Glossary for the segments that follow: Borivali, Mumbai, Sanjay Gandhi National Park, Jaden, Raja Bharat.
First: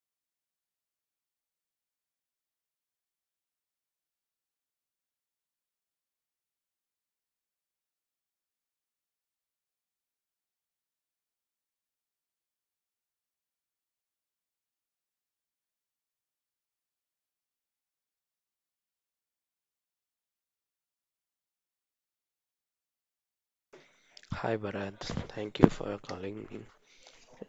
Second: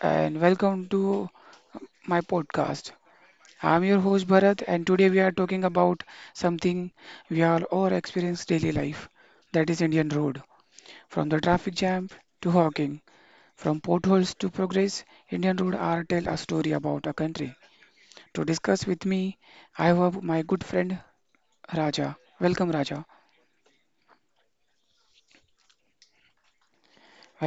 and welcome to my podcast. I'm your host Bharat and today we are talking about something we all experience daily life, that is Indian road. From the traffic jam to hawking, from potholes to progress, Indian road are tell a story about a country. To discuss with me, I have my good friend Raja. Welcome Raja. Hi Bharat, thank you for calling me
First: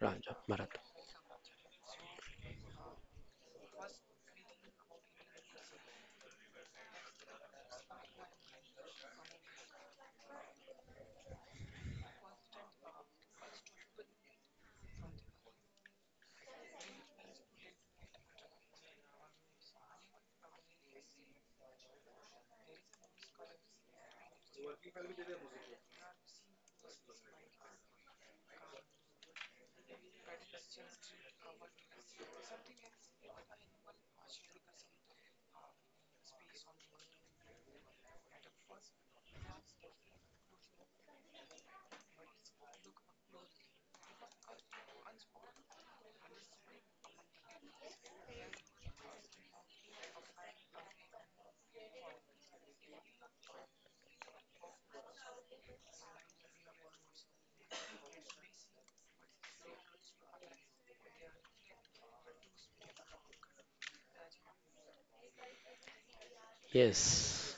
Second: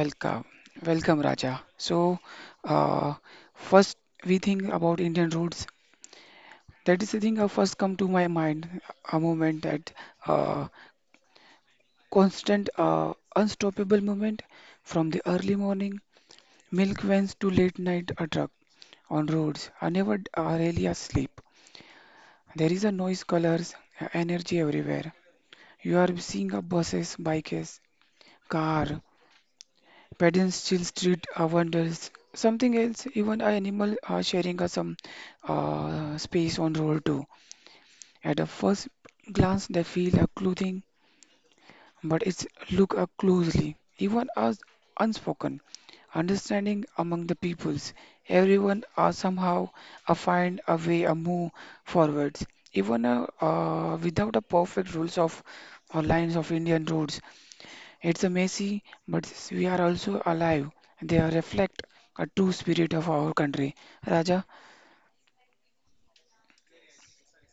Raja Bharat. Welcome Raja. So uh, first we think about Indian roads. That is the thing that first come to my mind, a moment that uh, constant, unstoppable moment from the early morning milk vans to late night a truck on roads. I never really asleep. There is a noise, colors, energy everywhere. You are seeing a buses, bikes, car, pedestrian street wonders, something else, even a animal are sharing some space on road too. At a first glance, they feel a clothing but it's look up closely, even as unspoken. Understanding among the peoples, everyone are somehow a find a way, a move forwards. Even without a perfect rules of or lines of Indian roads, it's a messy, but we are also alive. They are reflect a true spirit of our country, Raja. Yes,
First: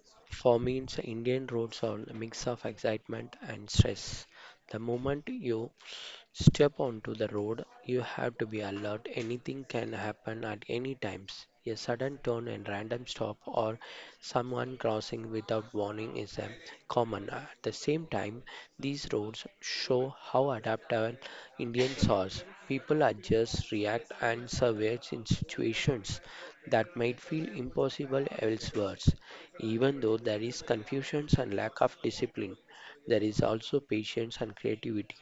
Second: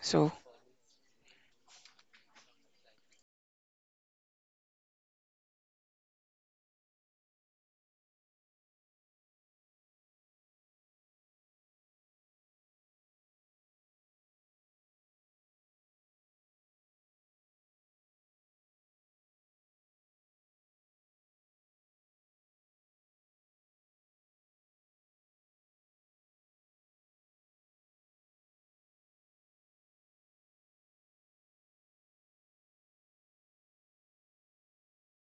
So for me, it's Indian roads are a mix of excitement and stress. The moment you step onto the road, you have to be alert. Anything can happen at any times. A sudden turn and random stop or someone crossing without warning is a common. At the same time, these roads show how adaptable Indians are. People adjust, react and survive in situations that might feel impossible elsewhere. Even though there is confusion and lack of discipline, there is also patience and creativity.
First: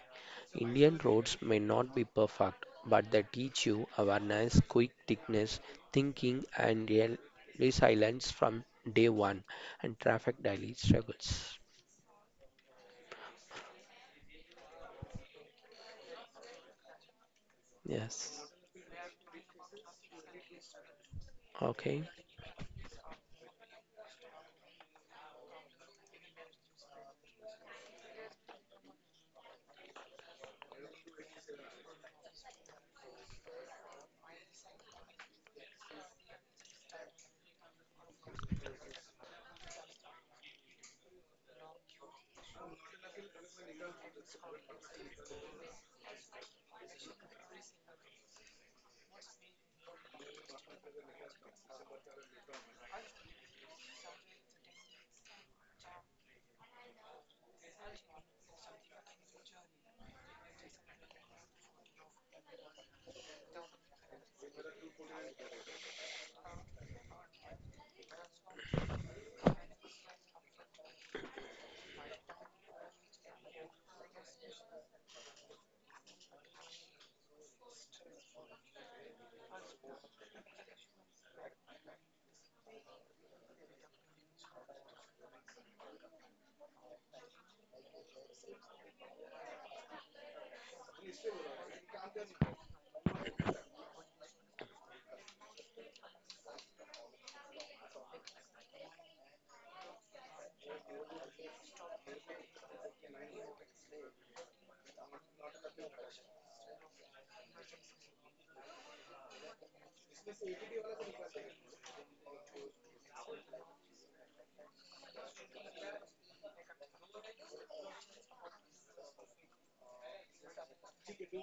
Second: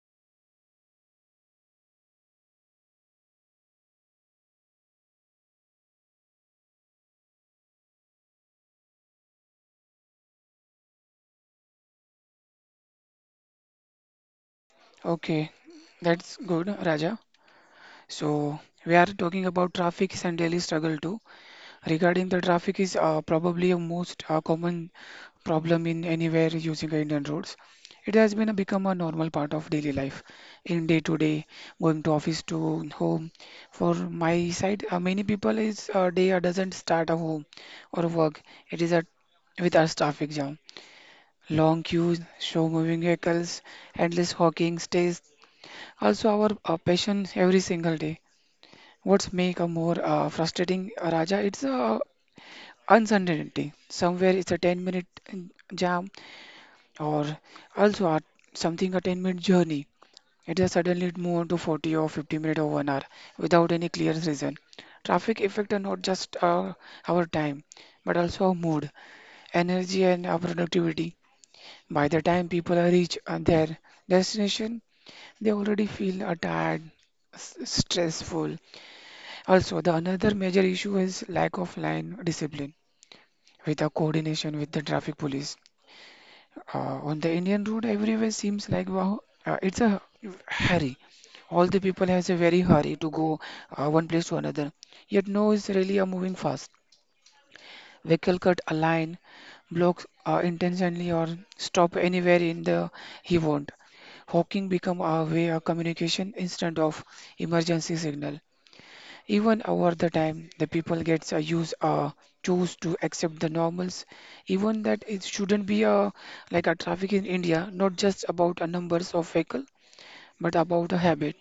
Indian roads may not be perfect, but they teach you awareness, quick thickness, thinking, and real resilience from day one, and traffic daily struggles. okay, that's good, Raja. Yes. So we are talking about traffics and daily struggle too. Okay. Regarding the traffic is probably a most common problem in anywhere using Indian roads. It has been a, become a normal part of daily life in day to day, going to office to home. For my side, many people is day doesn't start at home or work. It is a with our traffic jam, long queues, slow moving vehicles, endless hawking stays. Also our passion every single day. What's make a more frustrating, Raja? It's uncertainty. Somewhere it's a 10-minute jam or also a, something a 10-minute journey. It has suddenly moved to 40 or 50 minutes or 1 hour without any clear reason. Traffic effect are not just our time but also our mood, energy and our productivity. By the time people are reach their destination, they already feel tired, stressful. Also, the another major issue is lack of line discipline with the coordination with the traffic police. On the Indian road, everywhere seems like wow, it's a hurry. All the people has a very hurry to go one place to another. Yet no, is really are moving fast. Vehicle cut a line, blocks intentionally or stop anywhere in the he won't. Hawking become our way of communication instead of emergency signal. Even over the time, the people gets used choose to accept the normals, even that it shouldn't be a like a traffic in India, not just about a numbers of vehicle, but about a habit,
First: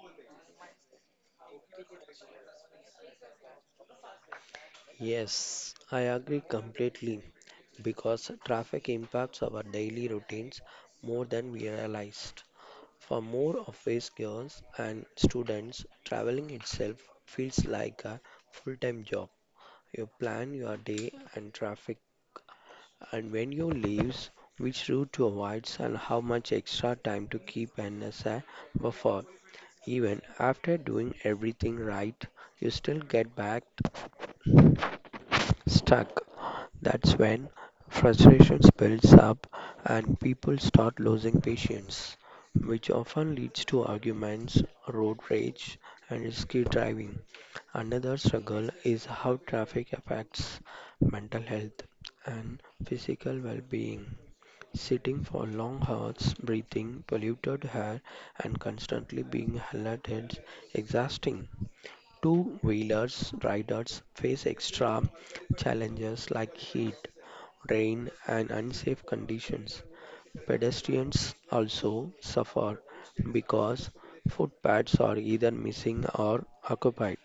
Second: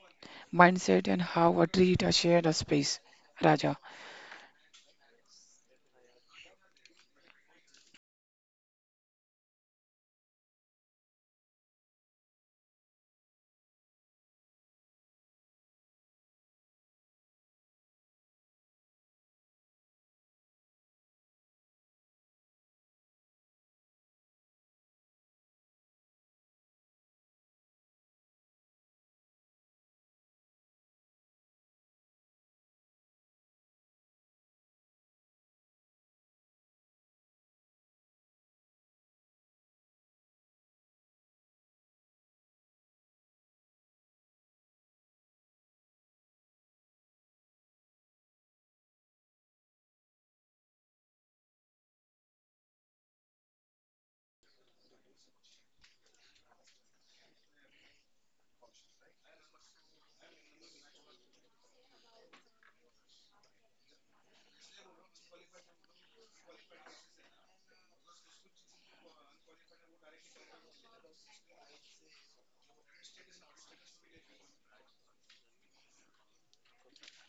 mindset, and how a treat a shared a space. Raja, Yes, I agree completely because traffic impacts our daily routines more than we realized. For more office girls and students, traveling itself feels like a full-time job. You plan your day and traffic. And when you leaves, which route to avoid and how much extra time to keep an asset buffer. Even after doing everything right, you still get back stuck. That's when frustration builds up and people start losing patience, which often leads to arguments, road rage, and risky driving. Another struggle is how traffic affects mental health and physical well being. Sitting for long hours, breathing polluted air, and constantly being held is exhausting. Two-wheelers riders face extra challenges like heat, rain, and unsafe conditions. Pedestrians also suffer because footpaths are either missing or occupied.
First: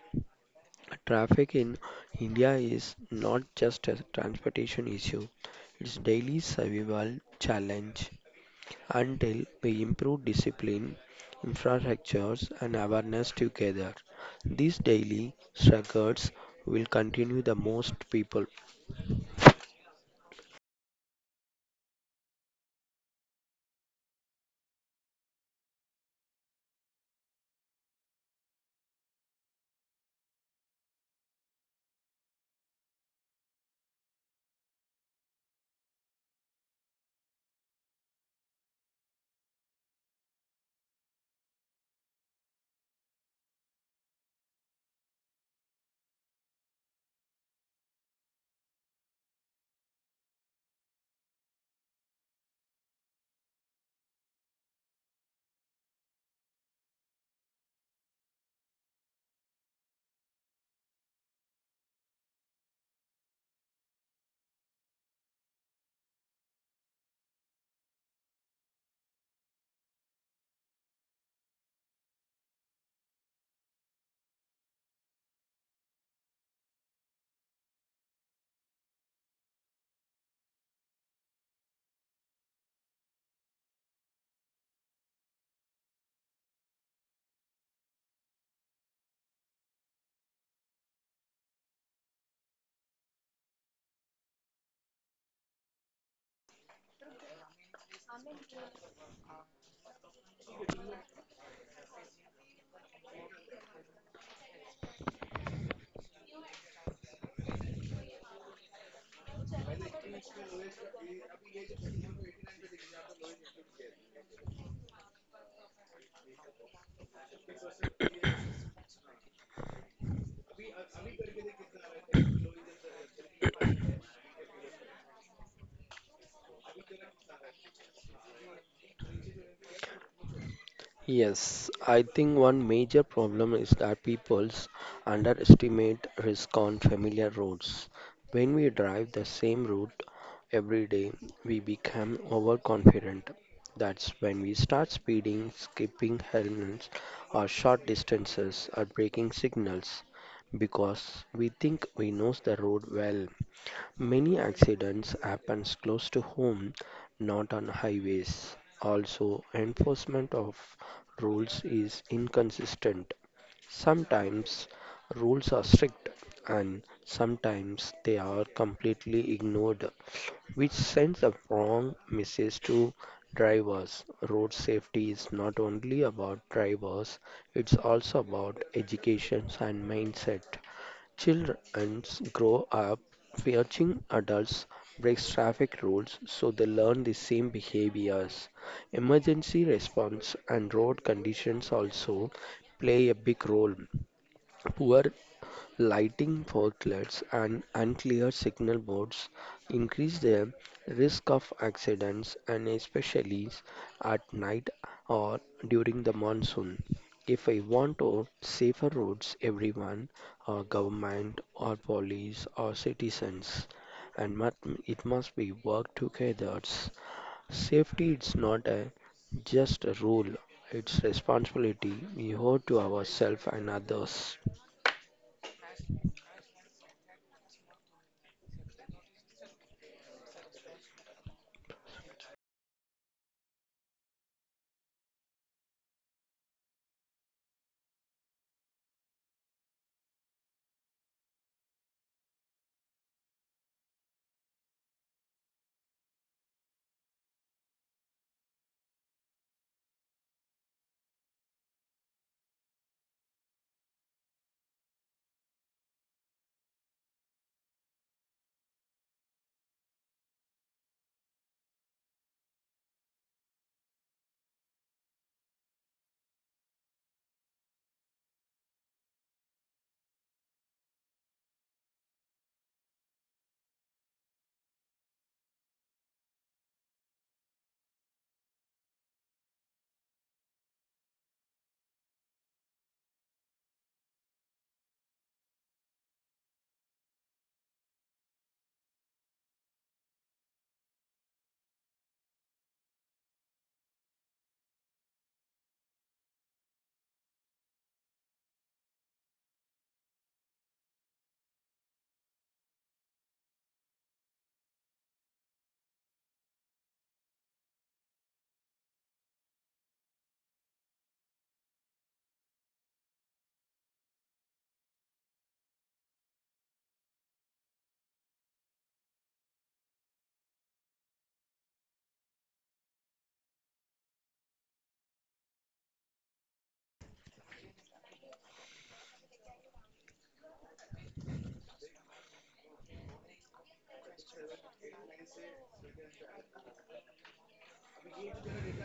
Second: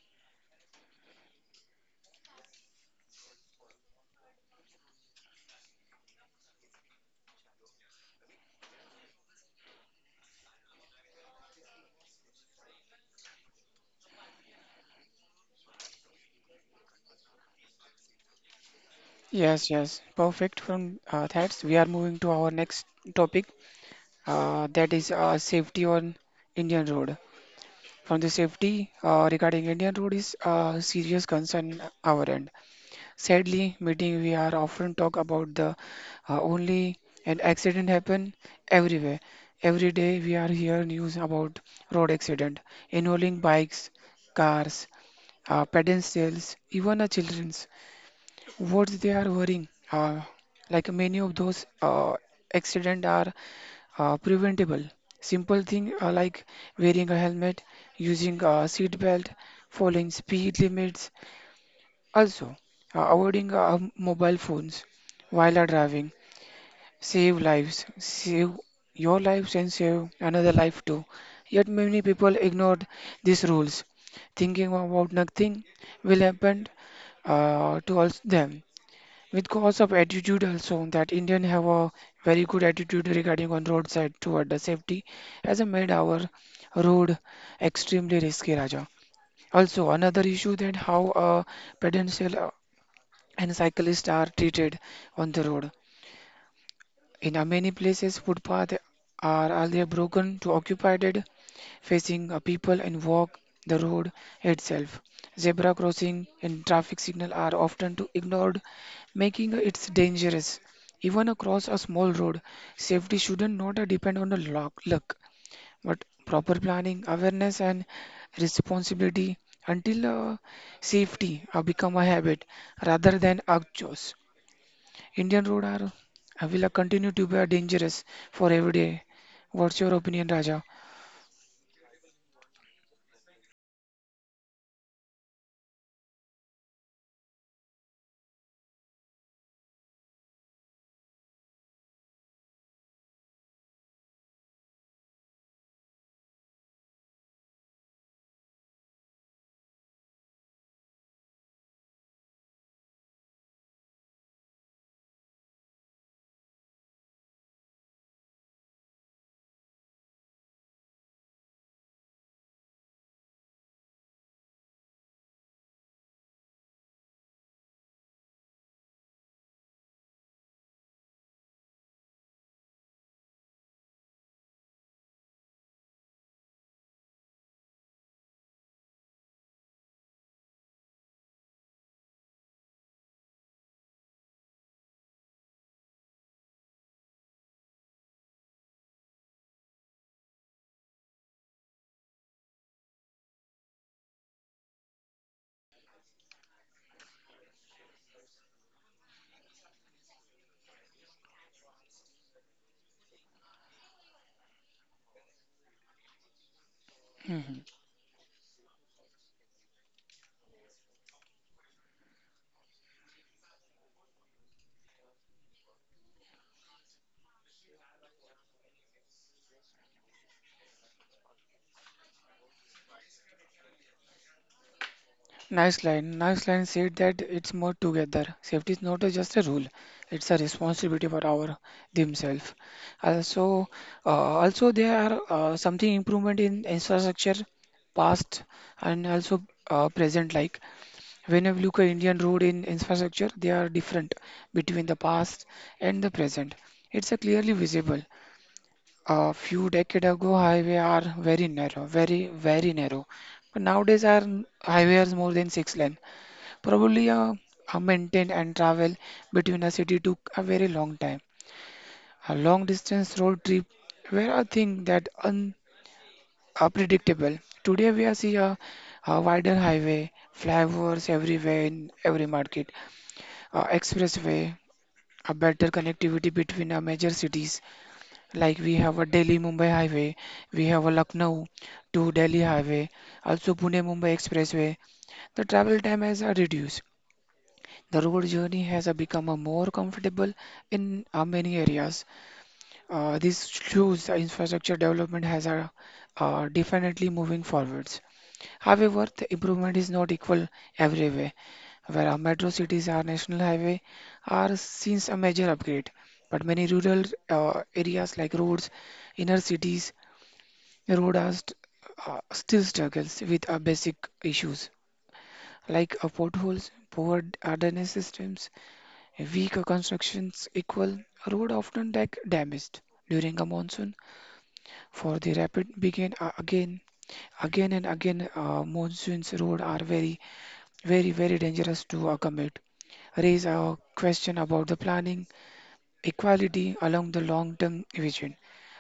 Traffic in India is not just a transportation issue, it's daily survival challenge until we improve discipline, infrastructures, and awareness together. These daily struggles will continue the most people. yes, yes, perfect. From that, we are moving to our next topic, that is safety on Indian road. From the safety regarding Indian road is a serious concern our end. Sadly, meeting we are often talk about the only an accident happen everywhere. Every day we are hear news about road accident involving bikes, cars, pedestrians, even childrens. What they are worrying? Like many of those accident are preventable. Simple thing like wearing a helmet, using a seat belt, following speed limits, also, avoiding mobile phones while are driving save lives, save your lives and save another life too. Yet many people ignore these rules, thinking about nothing will happen to us them. With cause of attitude also that Indian have a very good attitude regarding on roadside toward the safety as a made our road extremely risky Raja. Also another issue that how pedestrian and cyclists are treated on the road. In many places, footpaths are earlier broken to occupied, facing people and walk the road itself. Zebra crossing and traffic signal are often to ignored, making it dangerous. Even across a small road, safety shouldn't not depend on the luck, but proper planning, awareness, and responsibility until safety become a habit rather than a choice. Indian roads are will continue to be dangerous for every day. What's your opinion, Raja? Yes, I think one major problem is that people's underestimate risk on familiar roads. When we drive the same route every day, we become overconfident. That's when we start speeding, skipping helmets, or short distances, or breaking signals because we think we know the road well. Many accidents happens close to home, not on highways. Also, enforcement of rules is inconsistent. Sometimes rules are strict and sometimes they are completely ignored, which sends a wrong message to drivers. Road safety is not only about drivers, it's also about education and mindset. Children grow up watching adults break traffic rules, so they learn the same behaviors. Emergency response and road conditions also play a big role. Poor lighting forklifts and unclear signal boards increase the risk of accidents and especially at night or during the monsoon. If I Mhm. want to safer roads, everyone, or government, or police, or citizens, and it must be work together. Safety is not a just a rule; it's responsibility we owe to ourselves and others. Nice line. Nice line said that it's more together. Safety is not a just a rule; it's a responsibility for our themselves. Also, also there are something improvement in infrastructure, past and also present. Like when you look at Indian road in infrastructure, they are different between the past and the present. It's a clearly visible. A few decades ago, highway are very narrow, very, very narrow. But nowadays, our highway is more than six lane. Probably a maintain and travel between a city took a very long time. A long distance road trip were a thing that unpredictable. Today, we are see a wider highway, flyovers everywhere in every market, expressway, a better connectivity between our major cities. Like we have a Delhi Mumbai highway, we have a Lucknow to Delhi highway, also Pune Mumbai expressway. The travel time has reduced. The road journey has become a more comfortable in many areas. This shows the infrastructure development has definitely moving forwards. However, the improvement is not equal everywhere where our metro cities are national highway are since a major upgrade but many rural areas like roads inner cities Rodas still struggles with basic issues like potholes, poor drainage systems, weak constructions equal a road often like damaged during a monsoon. For the rapid begin again, again and again, monsoons road are very, very, very dangerous to commute raise a question about the planning, equality along the long-term vision.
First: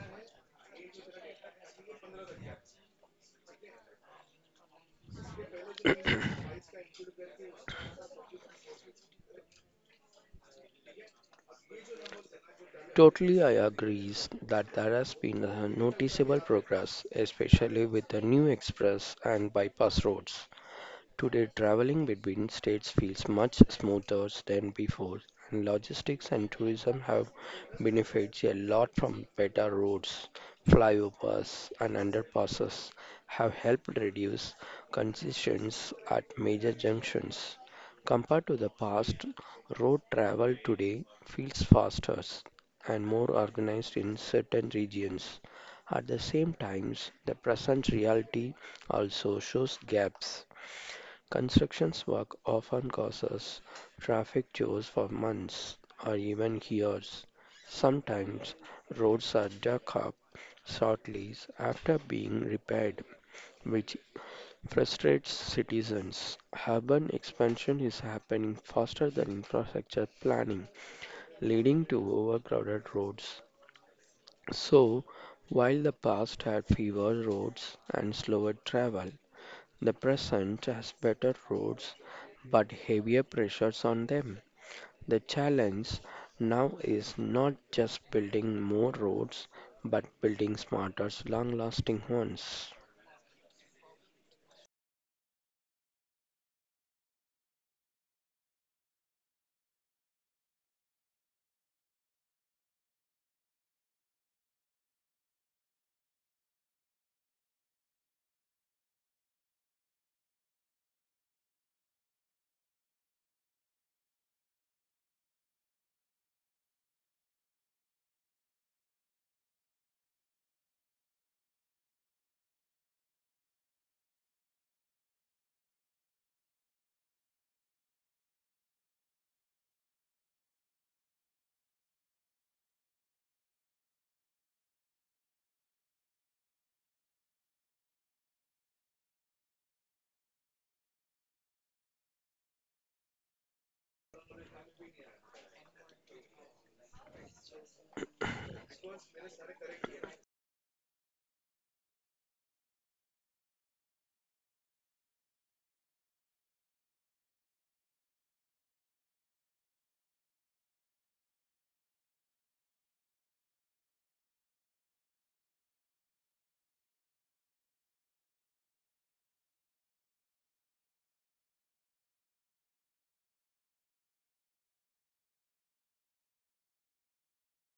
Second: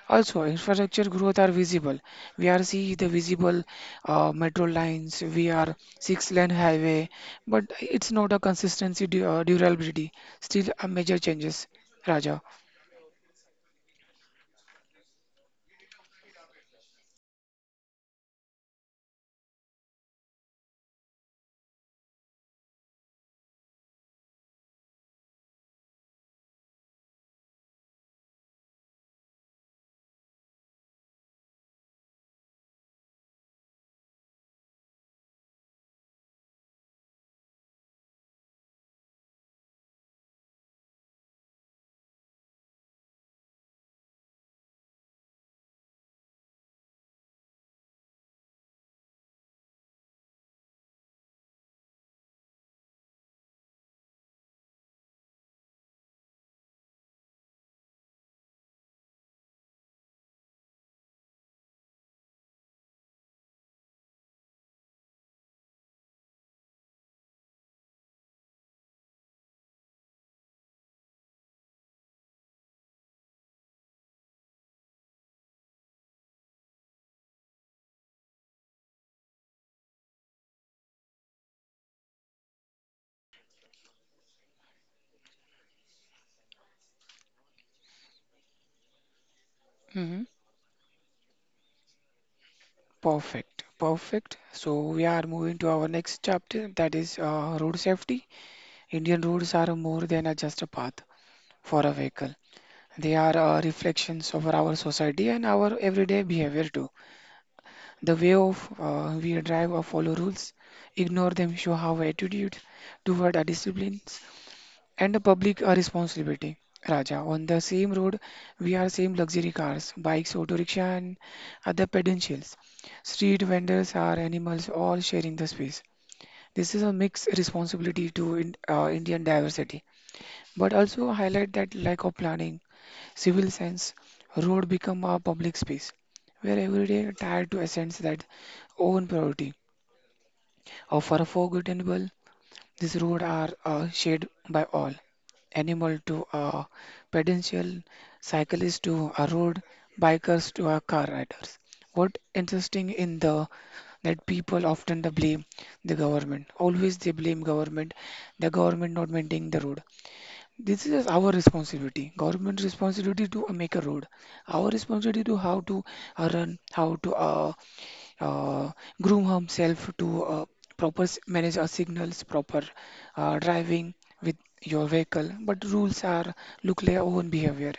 Also, infrastructure growth are visible. We are see the visible metro lines, we are six-lane highway, but it's not a consistency du durability. Still a major changes, Raja. Totally, I agree that there has been a noticeable progress, especially with the new express and bypass roads. Today, traveling between states feels much smoother than before, and logistics and tourism have benefited a lot from better roads, flyovers, and underpasses have helped reduce congestions at major junctions. Compared to the past, road travel today feels faster and more organized in certain regions. At the same times, the present reality also shows gaps. Construction work often causes traffic jams for months or even years. Sometimes roads are dug up shortly after being repaired, which frustrates citizens. Urban expansion is happening faster than infrastructure planning, leading to overcrowded roads. So, while the past had fewer roads and slower travel, the present has better roads but heavier pressures on them. The challenge now is not just building more roads, but Hmm. building smarter, long lasting ones. Perfect, perfect. So we are moving to our next chapter that is road safety. Indian roads are more than a just a path for a vehicle. They are reflections of our society and our everyday behavior too. The way of we drive or follow rules, ignore them show our attitude toward our disciplines and the public are responsibility. Raja, on the same road, we are same luxury cars, bikes, auto rickshaw, and other pedestrians. Street vendors are animals, all sharing the space. This is a mixed responsibility to Indian diversity, but also highlight that lack of planning Civil sense, road become a public space where every day tired to a sense that own priority. Or for a forgettable, these roads are shared by all. Animal to a pedestrian, cyclist to a road, bikers to a car riders. What interesting in the that people often the blame the government. Always they blame government, the government not maintaining the road. This is our responsibility, government responsibility to make a road. Our responsibility to how to run, how to uh, groom himself to proper manage our signals, proper driving with your vehicle. But rules are look like our own behavior.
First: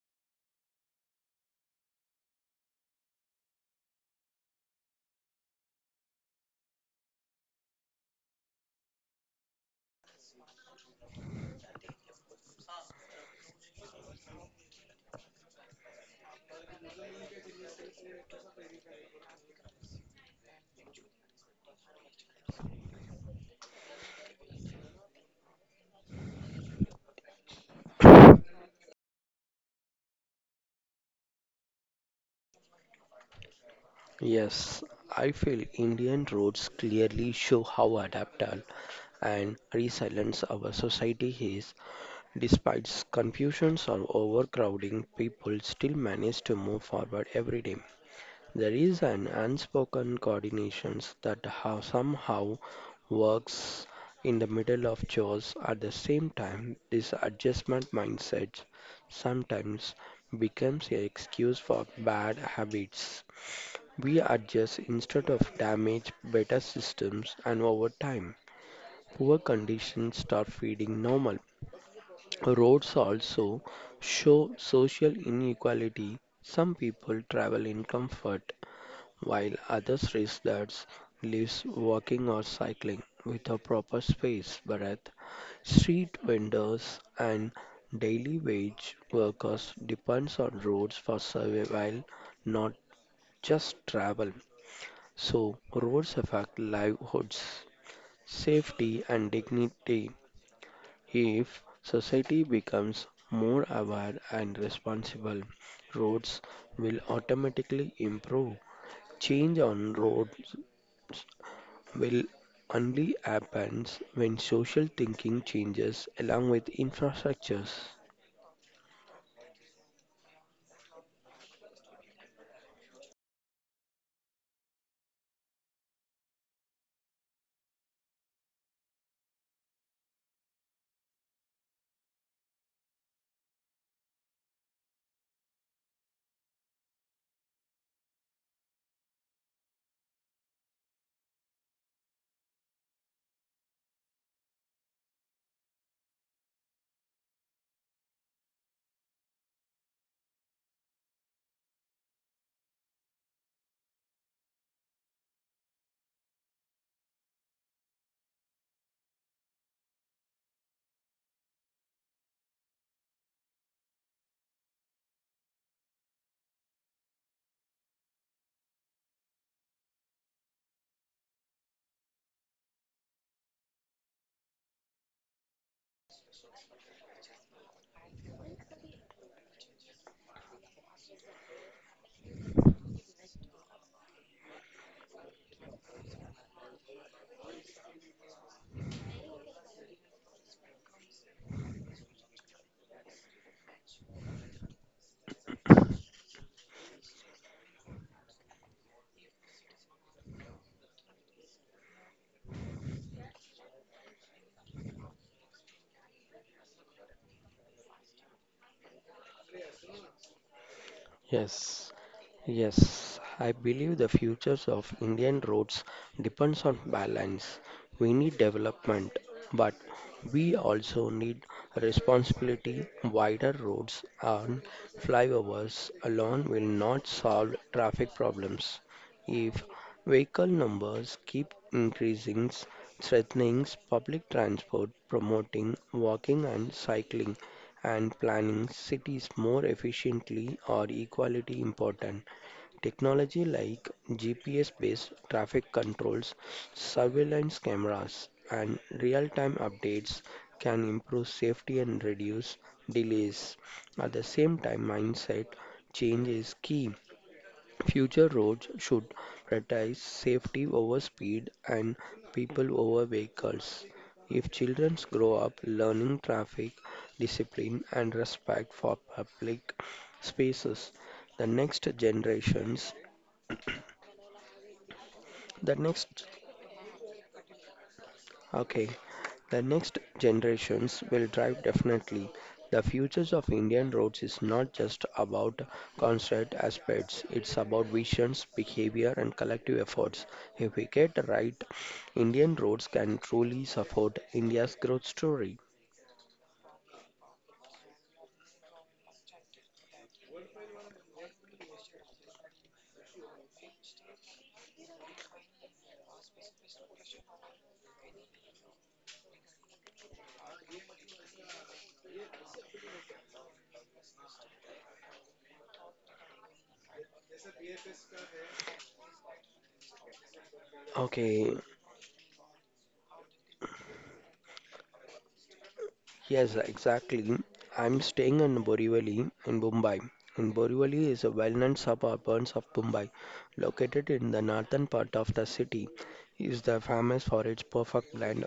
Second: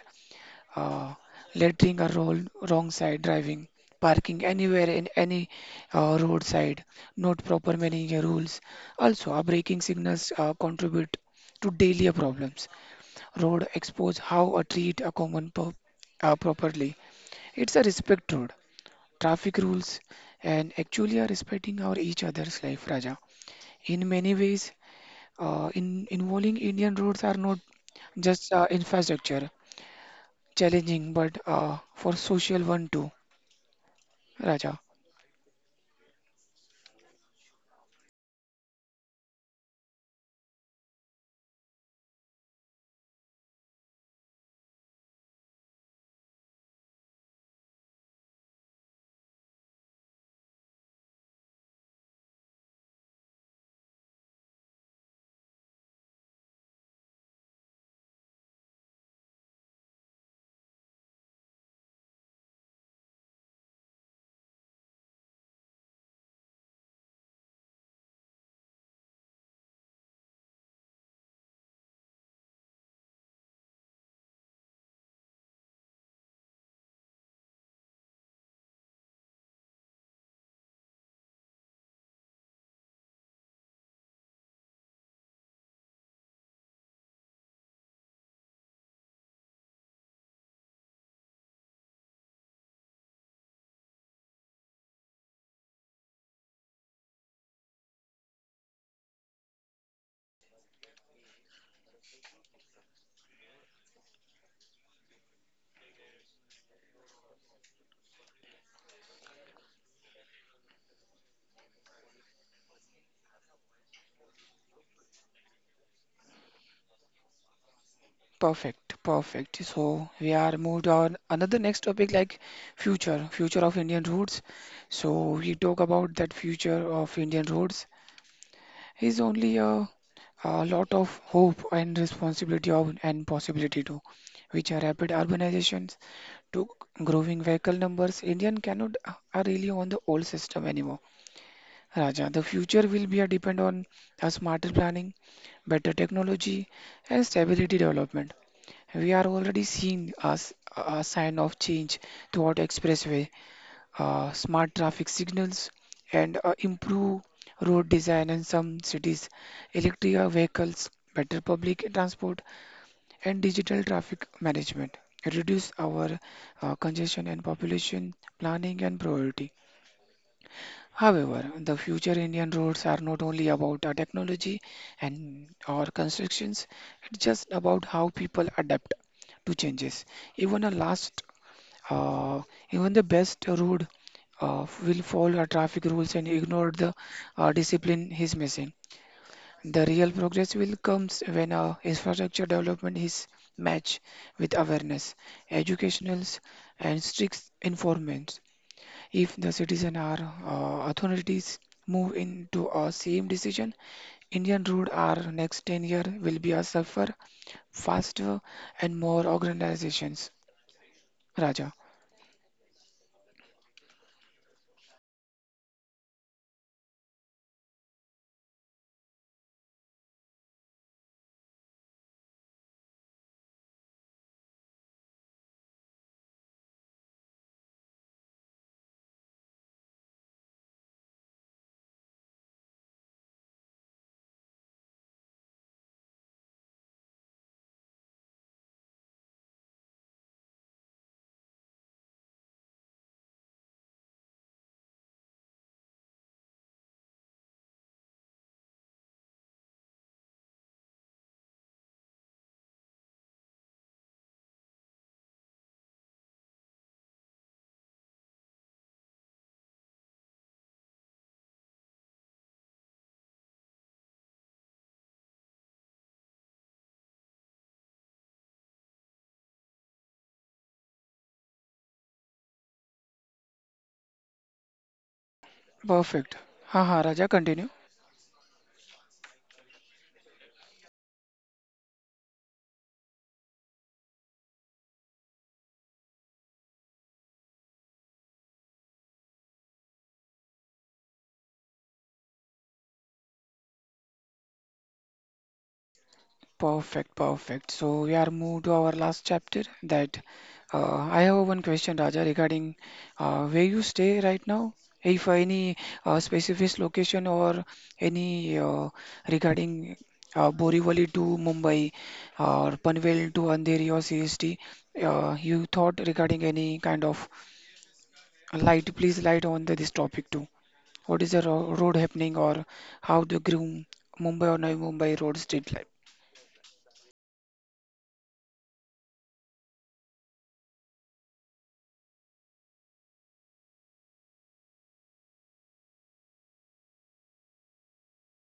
Uh, Lettering a roll, wrong side driving, parking anywhere in any roadside, not proper managing your rules. Also, our braking signals contribute to daily problems road expose how a treat a common pub properly. It's a respect road, traffic rules, and actually are respecting our each other's life, Raja. In many ways, in involving Indian roads are not just infrastructure challenging, but for social one too, Raja. Yes, I feel Indian roads clearly show how adaptable and resilient our society is. Despite confusions or overcrowding, people still manage to move forward every day. There is an unspoken coordination that how somehow works in the middle of chores at the same time this adjustment mindset sometimes becomes an excuse for bad habits. We adjust instead of damage better systems and over time poor conditions start feeding normal. Roads also show social inequality. Some people travel in comfort while others risk their lives walking or cycling without proper space breath. Street vendors and daily wage workers depends on roads for survival, not just travel. So roads affect livelihoods, safety and dignity. If society becomes more aware and responsible, roads will automatically improve. Change on roads will only happen when social thinking changes along with infrastructures. Perfect, perfect. So we are moved on another next topic like future, future of Indian roads. So we talk about that future of Indian roads is only a lot of hope and responsibility of, and possibility too, which are rapid urbanizations to growing vehicle numbers. Indian cannot are really on the old system anymore. Raja, the future will be a depend on a smarter planning, better technology, and stability development. We are already seeing a, a sign of change throughout expressway smart traffic signals, and improve road design in some cities, electric vehicles, better public transport, and digital traffic management. Reduce our congestion and population planning and priority. However, the future Indian roads are not only about technology and or constructions, it's just about how people adapt to changes. Even a large uh, even the best rude will follow traffic rules and ignore the discipline he's missing. The real progress will comes when infrastructure development is matched with awareness, educationals, and strict enforcement. If the citizen or authorities move into a same decision, Indian road our next 10-year will be a safer, faster, and more organizations. Raja, Yes, yes. I believe the futures of Indian roads depends on balance. We need development, but we also need responsibility. Wider roads and flyovers alone will not solve traffic problems. If vehicle numbers keep increasing, threatening public transport, promoting walking and cycling and planning cities more efficiently are equally important. Technology like GPS based traffic controls, surveillance cameras, and real time updates can improve safety and reduce delays. At the same time, mindset change is key. Future roads should prioritize safety over speed and people over vehicles. If children grow up learning traffic discipline and respect for public spaces, the next generations, the next. perfect. Ha ha, Raja, continue. Okay, the next generations will drive definitely. The futures of Indian roads is not just about concrete aspects, it's about visions, behavior, and collective efforts. If we get right, Indian roads can truly support India's growth story. Perfect, perfect. So we are moved to our last chapter that I have one question, Raja, regarding where you stay right now. If any specific location or any regarding Borivali to Mumbai or Panvel to Andheri or CST, you thought regarding any kind of light, please light on the, this topic too. What is the Okay. ro road happening or how to groom Mumbai or Navi Mumbai road street life? Yes, exactly. I'm staying in Borivali in Mumbai. And Borivali is a well-known suburb of Mumbai, located in the northern part of the city. It is the famous for its perfect blend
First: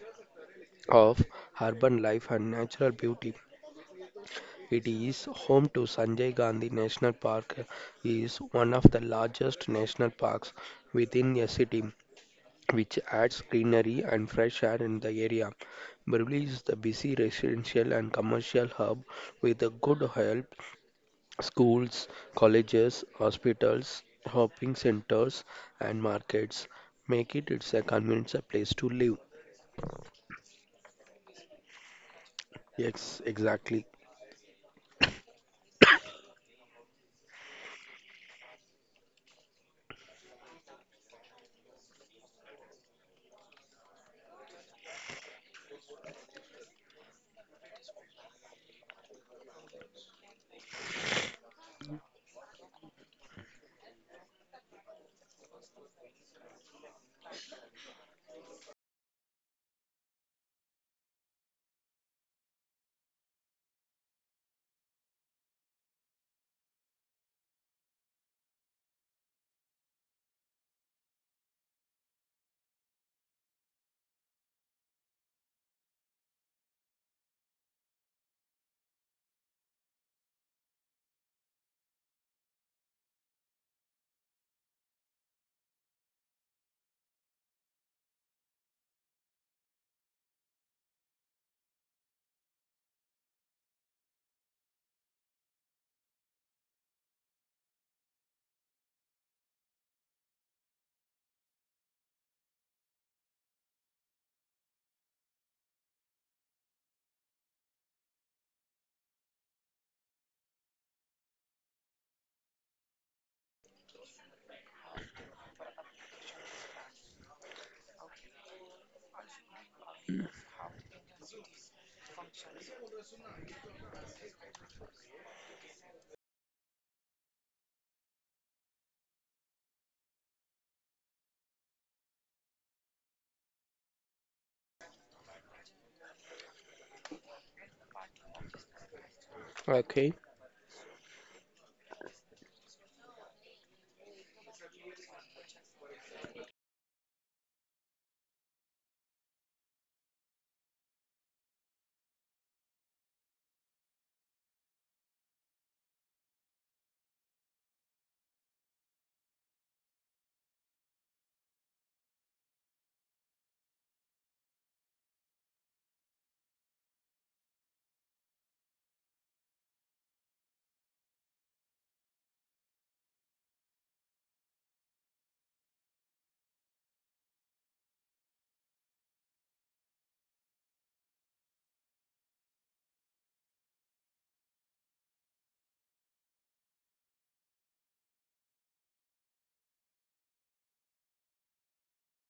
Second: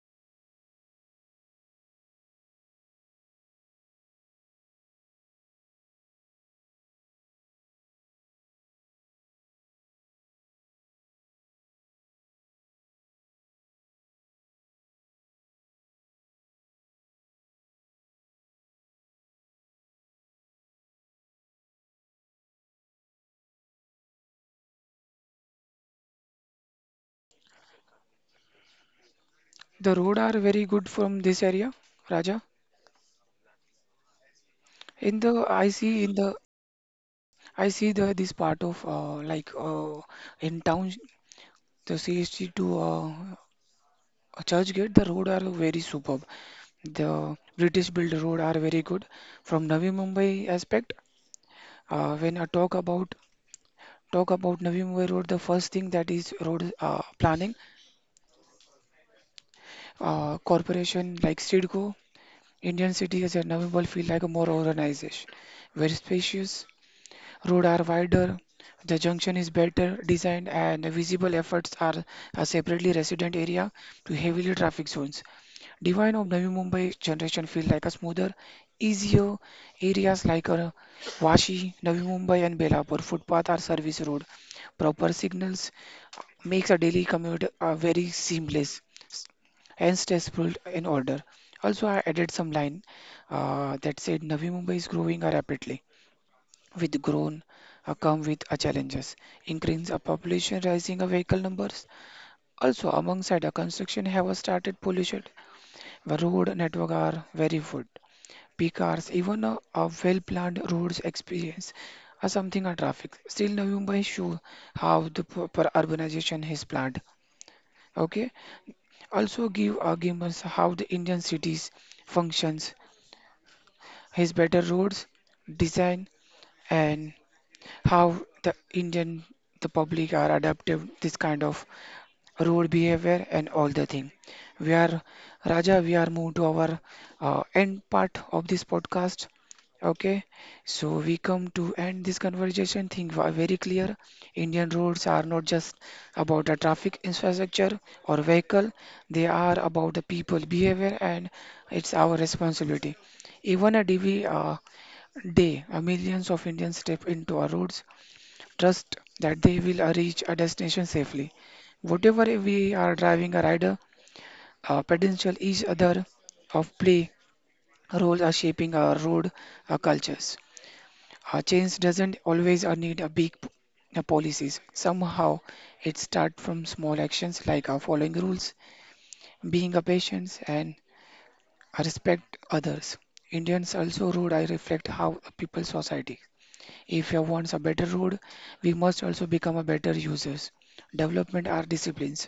of urban life and natural beauty. It is home to Sanjay Gandhi National Park, is one of the largest national parks within a city which adds greenery and fresh air in the area. Birli is the busy residential and commercial hub with a good health, schools, colleges, hospitals, shopping centers, and markets. Make it it's a convenient place to live. The road are very good from this area, Raja. Yes, exactly. In the I see in the I see the this part of like in town the CST to church gate the road are very superb. The British built road are very good from Navi Mumbai aspect. When I talk about Navi Mumbai road, the first thing that is road planning corporation like Sidco, Indian city has a Navi Mumbai feel like a more organization, very spacious. Roads are wider, the junction is better designed, and the visible efforts are a separately resident area to heavily traffic zones. Divine of Navi Mumbai generation feel like a smoother, easier areas like Vashi, Navi Mumbai, and Belapur footpath or service road. Proper signals makes a daily commute very seamless and stressful in order. Also, I added some line that said Navi Mumbai is growing rapidly with grown come with challenges, increase of population, rising of vehicle numbers, also alongside the construction have started pollution. The road network are very good, peak hours even a well planned roads experience are something a traffic still now mumbai show how the per urbanization is planned. Okay, also give arguments how the indian cities functions his better roads design, and how the Indian the public are adaptive this kind of road behavior and all the thing. We are Raja, we are moved to our end part of this podcast. Okay. Okay, so we come to end this conversation. Things are very clear. Indian roads are not just about the traffic infrastructure or vehicle, they are about the people behavior, and it's our responsibility. Even a D V day, millions of Indians step into our roads trust that they will reach a destination safely. Whatever we are driving a rider, a potential each other of play roles are shaping our road our cultures. Our change doesn't always need a big policies. Somehow it starts from small actions like following rules, being a patient and respect others. Indians also road I reflect how a people society. If you want a better road, we must also become a better users. Development are disciplines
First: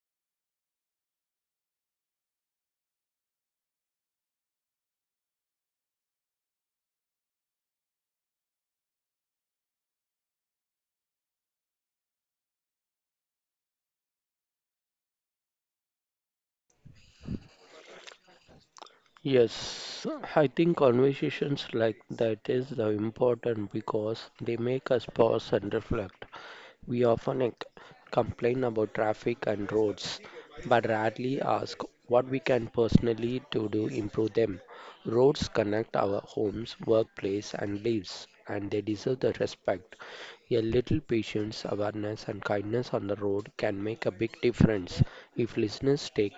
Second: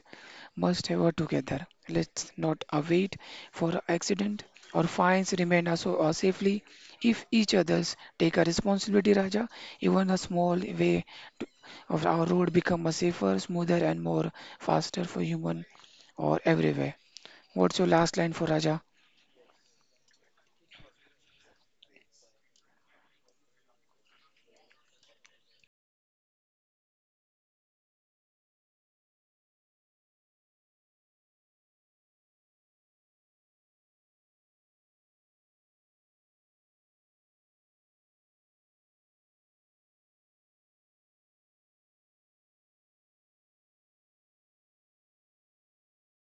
must have together. Let's not await for accident or fines remain also safely if each others take a responsibility, Raja, even a small way to, of our road become a safer, smoother, and more faster for human or everywhere. What's your last line for Raja? Yes, I think conversations like that is the important because they make us pause and reflect. We often complain about traffic and roads, but rarely ask what we can personally do to improve them. Roads connect our homes, workplace, and lives, and they deserve the respect. A little patience, awareness, and kindness on the road can make a big difference. If listeners take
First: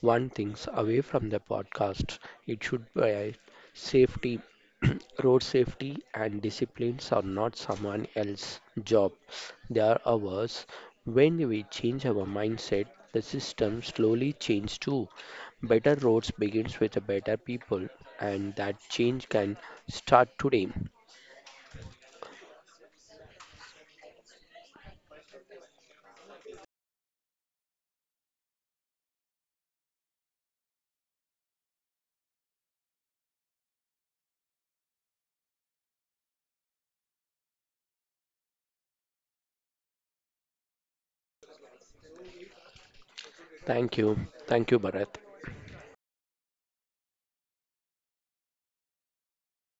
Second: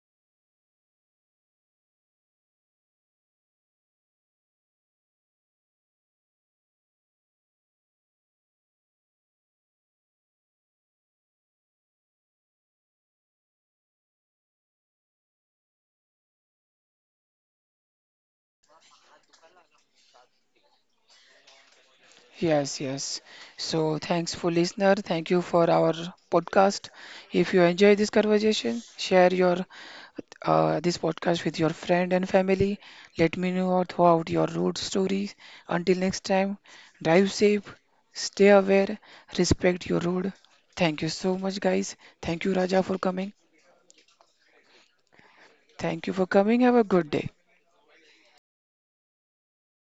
one thing away from the podcast, it should be safety. Road safety and disciplines are not someone else's job, they are ours. When we change our mindset, the system slowly changes too. Better roads begins with a better people, and that change can start today. Yes, yes. So thanks for listener. Thank you for our podcast. If you enjoy this conversation, share your this podcast with your friend and family. Let me know throughout your road stories. Until next time, drive safe, stay aware, respect your road. Thank you so much, guys. Thank you, Raja, for coming. Thank you. Thank you, Bharat. Thank you for coming. Have a good day.